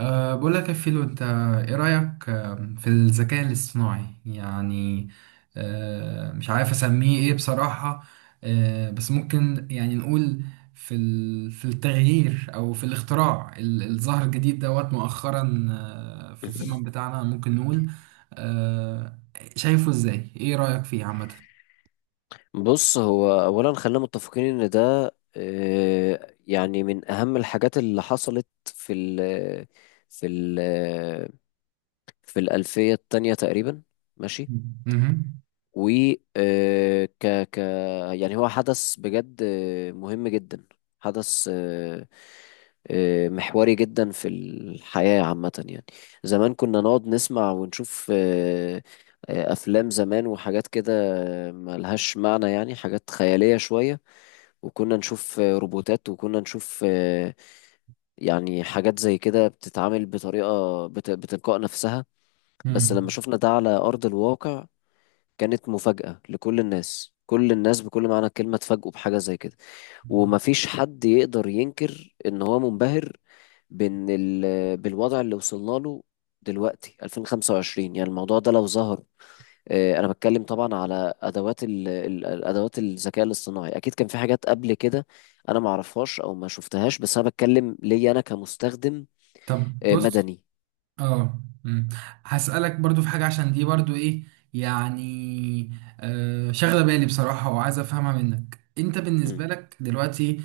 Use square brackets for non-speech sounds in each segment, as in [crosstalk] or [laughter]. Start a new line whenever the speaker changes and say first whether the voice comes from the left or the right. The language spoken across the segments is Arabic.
right: بقول لك يا فيلو، انت ايه رأيك في الذكاء الاصطناعي؟ يعني مش عارف اسميه ايه بصراحة. بس ممكن يعني نقول في في التغيير او في الاختراع الظاهر الجديد دوت مؤخرا، في الزمن بتاعنا ممكن نقول. أه شايفه ازاي؟ ايه رأيك فيه عامة؟
left: بص، هو اولا خلينا متفقين ان ده يعني من اهم الحاجات اللي حصلت في ال في الالفيه التانية تقريبا، ماشي.
right: مهم.
left: و آه، ك ك يعني هو حدث بجد مهم جدا. حدث محوري جدا في الحياة عامة يعني. زمان كنا نقعد نسمع ونشوف، أفلام زمان وحاجات كده ملهاش معنى، يعني حاجات خيالية شوية. وكنا نشوف روبوتات، وكنا نشوف يعني حاجات زي كده بتتعامل بتلقاء نفسها. بس
right: مم.
left: لما شفنا ده على أرض الواقع كانت مفاجأة لكل الناس، كل الناس بكل معنى الكلمة اتفاجئوا بحاجة زي كده. ومفيش حد يقدر ينكر ان هو منبهر بالوضع اللي وصلنا له دلوقتي. 2025 يعني الموضوع ده لو ظهر. انا بتكلم طبعا على الادوات الذكاء الاصطناعي، اكيد كان في حاجات قبل كده انا ما اعرفهاش او ما شفتهاش، بس انا بتكلم ليا انا كمستخدم
right: طب بص.
left: مدني.
right: اه، مم. هسألك برضو في حاجة، عشان دي برضو ايه، يعني شاغلة بالي بصراحة، وعايز افهمها منك انت. بالنسبة
left: مم.
right: لك دلوقتي،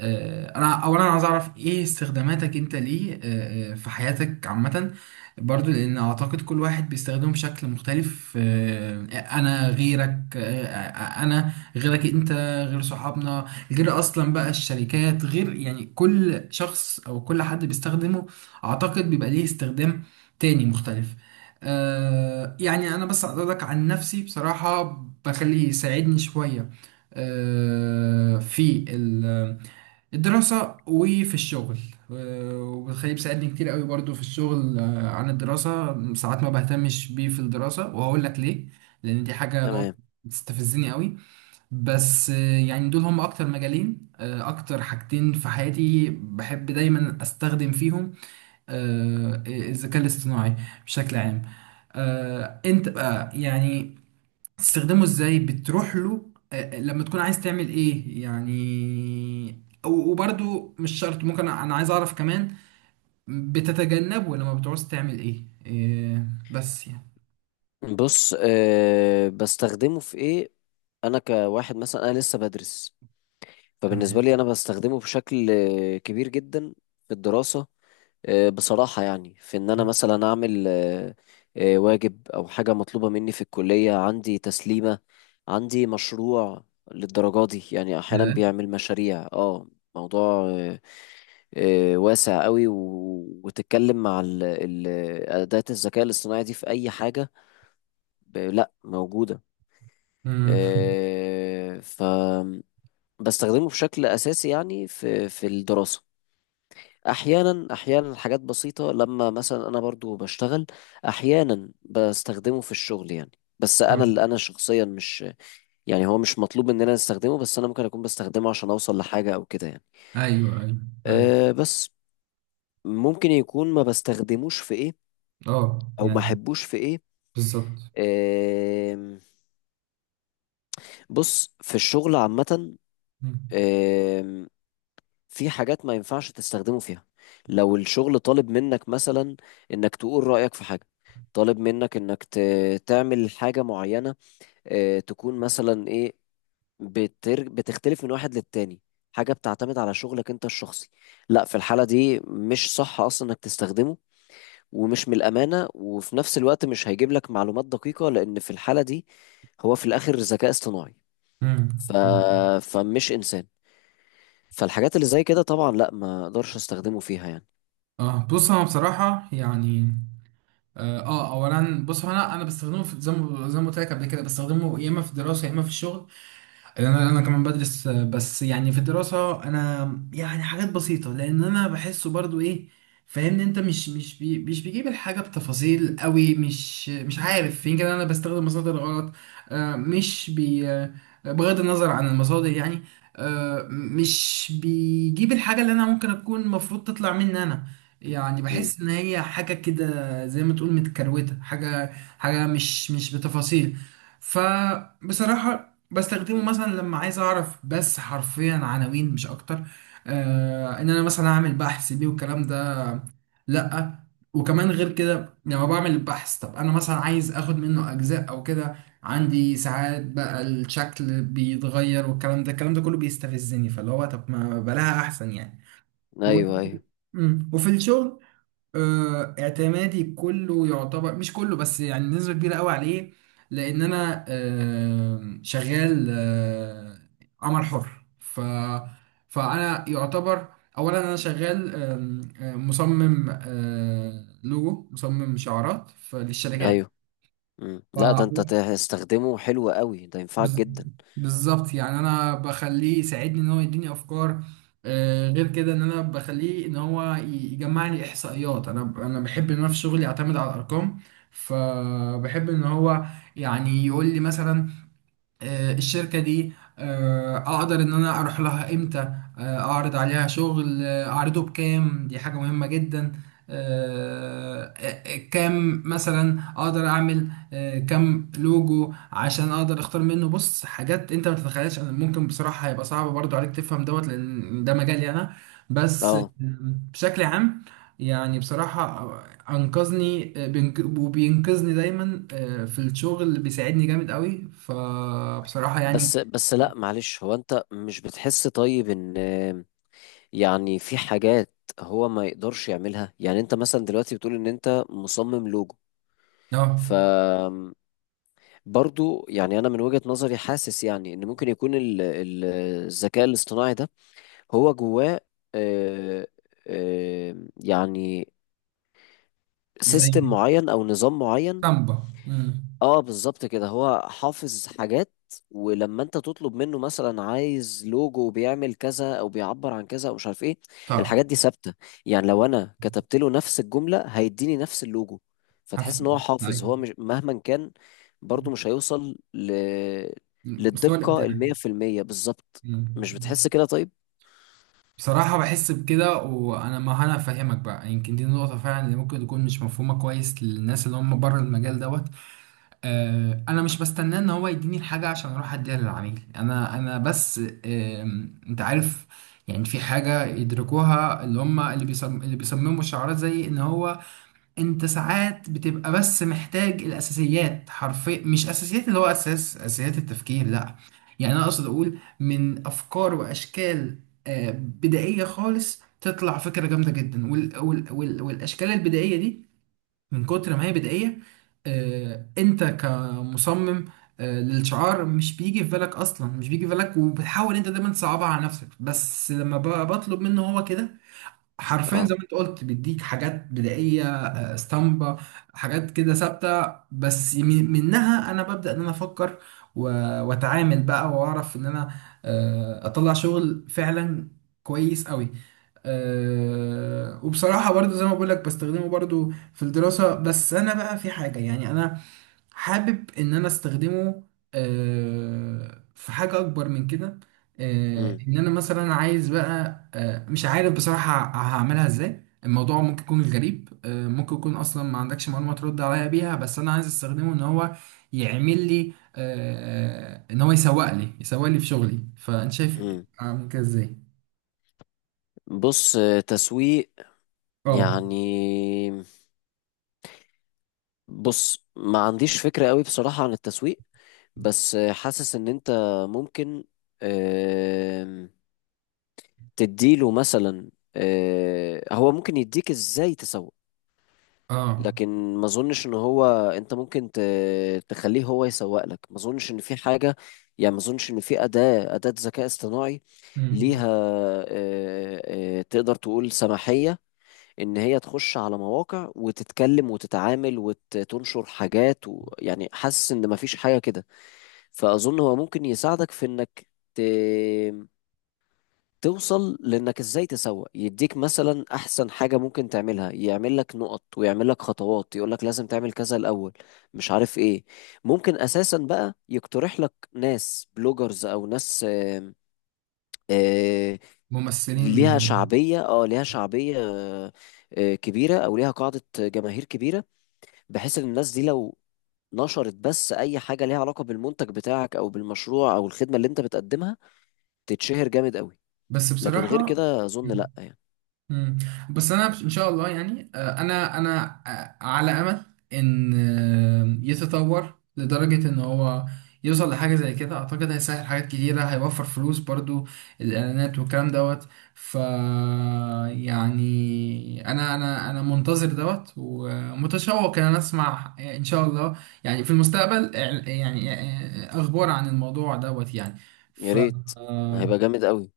right: انا اولا عايز اعرف ايه استخداماتك انت ليه، في حياتك عامة؟ برضو لان اعتقد كل واحد بيستخدمه بشكل مختلف. انا غيرك انا غيرك انت، غير صحابنا، غير اصلا بقى الشركات، غير يعني كل شخص او كل حد بيستخدمه اعتقد بيبقى ليه استخدام تاني مختلف. يعني انا بس اقول لك عن نفسي بصراحة، بخليه يساعدني شوية في الدراسة وفي الشغل وبخليه بيساعدني كتير قوي برضو في الشغل، عن الدراسة ساعات ما بهتمش بيه في الدراسة، وهقول لك ليه، لان دي حاجة، نقطة
left: تمام.
right: بتستفزني قوي. بس يعني دول هم اكتر مجالين، اكتر حاجتين في حياتي بحب دايما استخدم فيهم، الذكاء الاصطناعي بشكل عام. انت بقى يعني تستخدمه ازاي؟ بتروح له لما تكون عايز تعمل ايه يعني؟ و- وبرضو مش شرط، ممكن انا عايز اعرف كمان بتتجنبه لما بتعوز تعمل ايه؟ بس يعني.
left: بص، أه، بستخدمه في ايه؟ انا كواحد مثلا انا لسه بدرس، فبالنسبه
right: تمام.
left: لي انا بستخدمه بشكل كبير جدا في الدراسه. أه، بصراحه يعني في ان انا مثلا اعمل أه أه واجب او حاجه مطلوبه مني في الكليه، عندي تسليمه، عندي مشروع. للدرجه دي يعني احيانا
right: yeah.
left: بيعمل مشاريع. اه، موضوع أه آه، واسع قوي، وتتكلم مع اداه الذكاء الاصطناعي دي في اي حاجه لا موجوده.
right: مم. [laughs]
left: آه، ف بستخدمه بشكل اساسي يعني في في الدراسه. احيانا حاجات بسيطه، لما مثلا انا برضو بشتغل احيانا بستخدمه في الشغل يعني. بس
right: آه.
left: انا اللي انا شخصيا مش، يعني هو مش مطلوب مننا نستخدمه، بس انا ممكن اكون بستخدمه عشان اوصل لحاجه او كده يعني.
right: ايوه، ايوه، ايوه.
left: أه، بس ممكن يكون ما بستخدموش في ايه
right: اه،
left: او ما
right: يعني
left: احبوش في ايه.
right: بالظبط.
left: أه، بص، في الشغل
right: مم.
left: عامه في حاجات ما ينفعش تستخدمه فيها. لو الشغل طالب منك مثلا انك تقول رأيك في حاجة، طالب منك انك تعمل حاجة معينة، تكون مثلا ايه، بتختلف من واحد للتاني، حاجة بتعتمد على شغلك انت الشخصي. لا، في الحالة دي مش صح اصلا انك تستخدمه، ومش من الأمانة، وفي نفس الوقت مش هيجيب لك معلومات دقيقة، لأن في الحالة دي هو في الآخر ذكاء اصطناعي.
right: مم.
left: ف...
right: مم.
left: فمش إنسان. فالحاجات اللي زي كده طبعا لا، ما اقدرش استخدمه فيها يعني.
right: اه بص، انا بصراحة يعني اولا بص هو، انا بستخدمه في، زي ما، قلت لك قبل كده بستخدمه يا اما في الدراسه يا اما في الشغل. انا كمان بدرس، بس يعني في الدراسه انا يعني حاجات بسيطه، لان انا بحسه برضو ايه، فاهمني؟ انت، مش بيجيب الحاجه بتفاصيل قوي، مش عارف، يمكن انا بستخدم مصادر غلط، آه، مش بي آه، بغض النظر عن المصادر يعني. مش بيجيب الحاجه اللي انا ممكن اكون المفروض تطلع مني انا، يعني
left: مم.
right: بحس ان هي حاجه كده زي ما تقول متكروته، حاجه، حاجه مش بتفاصيل. فبصراحة بستخدمه مثلا لما عايز اعرف بس حرفيا عناوين، مش اكتر، ان انا مثلا اعمل بحث بيه والكلام ده، لا. وكمان غير كده لما بعمل البحث، طب انا مثلا عايز اخد منه اجزاء او كده، عندي ساعات بقى الشكل بيتغير، والكلام ده، الكلام ده كله بيستفزني، فاللي هو طب ما بلاها احسن يعني. و...
left: ايوه، ايوه،
right: مم. وفي الشغل، اعتمادي كله يعتبر مش كله، بس يعني نسبة كبيرة قوي عليه، لأن أنا شغال، عمل حر. فأنا يعتبر أولا أنا شغال، آم، آه، مصمم، لوجو، مصمم شعارات للشركات.
left: ايوه. مم. لا، ده انت تستخدمه حلو قوي، ده ينفعك
right: بز-
left: جدا.
right: بالظبط، يعني انا بخليه يساعدني ان هو يديني افكار، غير كده ان انا بخليه ان هو يجمع لي احصائيات، انا بحب ان انا في شغلي اعتمد على الارقام، فبحب ان هو يعني يقول لي مثلا الشركة دي، أقدر إن أنا أروح لها إمتى، أعرض عليها شغل، أعرضه بكام، دي حاجة مهمة جدا. كام مثلا أقدر أعمل كام لوجو عشان أقدر أختار منه. بص، حاجات أنت ما تتخيلش، أنا ممكن بصراحة هيبقى صعب برضو عليك تفهم دوت، لأن ده مجالي أنا. بس
left: اه،
right: بشكل عام، يعني بصراحة انقذني، وبينقذني دايما في الشغل، بيساعدني جامد قوي، فبصراحة يعني.
left: بس بس لا معلش، هو انت مش بتحس طيب ان، يعني في حاجات هو ما يقدرش يعملها؟ يعني انت مثلا دلوقتي بتقول ان انت مصمم لوجو،
right: اه،
left: ف برضو يعني انا من وجهة نظري حاسس يعني ان ممكن يكون الذكاء الاصطناعي ده هو جواه آه، يعني
right: زي
left: سيستم معين او نظام معين.
right: سامبا.
left: اه بالظبط كده، هو حافظ حاجات. ولما انت تطلب منه مثلا عايز لوجو بيعمل كذا او بيعبر عن كذا او مش عارف ايه،
right: طب.
left: الحاجات دي ثابته. يعني لو انا كتبت له نفس الجمله هيديني نفس اللوجو،
right: هف-
left: فتحس ان هو حافظ،
right: أيوة.
left: هو مش مهما كان برضو مش هيوصل
right: مم. مستوى
left: للدقه
right: الابداع.
left: المية في المية بالظبط.
right: أمم.
left: مش بتحس كده طيب؟
right: بصراحة بحس بكده، وأنا، ما أنا فاهمك بقى، يمكن دي نقطة فعلا اللي ممكن تكون مش مفهومة كويس للناس اللي هم بره المجال دوت. انا مش بستناه ان هو يديني الحاجه عشان اروح اديها للعميل، انا بس، انت عارف يعني، في حاجه يدركوها اللي هم، اللي بيصمموا الشعارات، زي ان هو انت ساعات بتبقى بس محتاج الاساسيات، حرفيا مش اساسيات اللي هو اساس، اساسيات التفكير لا، يعني انا اقصد اقول من افكار واشكال بدائيه خالص تطلع فكره جامده جدا، والاشكال البدائيه دي من كتر ما هي بدائية، انت كمصمم للشعار مش بيجي في بالك اصلا، مش بيجي في بالك، وبتحاول انت دايما تصعبها على نفسك، بس لما بطلب منه هو كده حرفيا
left: اه.
right: زي ما انت قلت، بيديك حاجات بدائيه، اسطمبه، حاجات كده ثابته، بس منها انا ببدا ان انا افكر و- واتعامل بقى واعرف ان انا اطلع شغل فعلا كويس قوي. وبصراحه برضو زي ما بقول لك، بستخدمه برضو في الدراسه، بس انا بقى في حاجه يعني انا حابب ان انا استخدمه في حاجة اكبر من كده،
left: امم.
right: ان انا مثلا عايز بقى، مش عارف بصراحة هعملها ازاي، الموضوع ممكن يكون غريب، ممكن يكون اصلا ما عندكش معلومة ترد عليا بيها، بس انا عايز استخدمه ان هو يعمل لي ان هو يسوق لي، في شغلي، فانت شايف
left: امم.
right: اعمل كده ازاي؟
left: بص، تسويق
right: اه،
left: يعني؟ بص ما عنديش فكره قوي بصراحه عن التسويق، بس حاسس ان انت ممكن، آم، تديله مثلا، هو ممكن يديك ازاي تسوق،
right: اه.
left: لكن ما اظنش ان هو، انت ممكن تخليه هو يسوق لك. ما اظنش ان في حاجة، يعني ما اظنش ان في أداة ذكاء اصطناعي
right: مم.
left: ليها آه، تقدر تقول سماحية ان هي تخش على مواقع وتتكلم وتتعامل وتنشر حاجات و... يعني حاسس ان ما فيش حاجة كده. فأظن هو ممكن يساعدك في إنك ت... توصل لإنك إزاي تسوق، يديك مثلا أحسن حاجة ممكن تعملها، يعمل لك نقط ويعمل لك خطوات يقول لك لازم تعمل كذا الأول، مش عارف إيه. ممكن أساسا بقى يقترح لك ناس بلوجرز أو ناس آم، آه، ليها
right: ممثلين.
left: شعبية. اه ليها شعبية كبيرة، أو ليها قاعدة جماهير كبيرة، بحيث إن الناس دي لو نشرت بس أي حاجة ليها علاقة بالمنتج بتاعك أو بالمشروع أو الخدمة اللي أنت بتقدمها تتشهر جامد قوي.
right: بس
left: لكن غير
right: بصراحة.
left: كده اظن لا يعني.
right: مم. بس انا ان شاء الله يعني، انا على امل ان يتطور لدرجة ان هو يوصل لحاجة زي كده، اعتقد هيسهل حاجات كتيرة، هيوفر فلوس برضو، الاعلانات والكلام دوت. ف يعني انا منتظر دوت ومتشوق ان انا اسمع ان شاء الله يعني في المستقبل، يعني اخبار عن الموضوع دوت يعني.
left: يا
right: ف
left: ريت، هيبقى جامد قوي.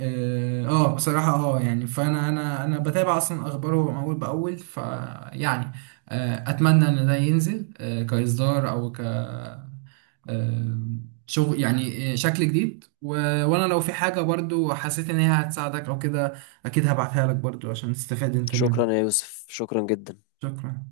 right: بصراحة اه يعني، فانا انا انا بتابع اصلا اخباره اول باول، فيعني اتمنى ان ده ينزل كاصدار او، آه شغل يعني، شكل جديد. وانا لو في حاجة برضو حسيت ان هي هتساعدك او كده، اكيد هبعتها لك برضو عشان تستفاد انت منها.
left: شكرا يا يوسف، شكرا جدا.
right: شكرا.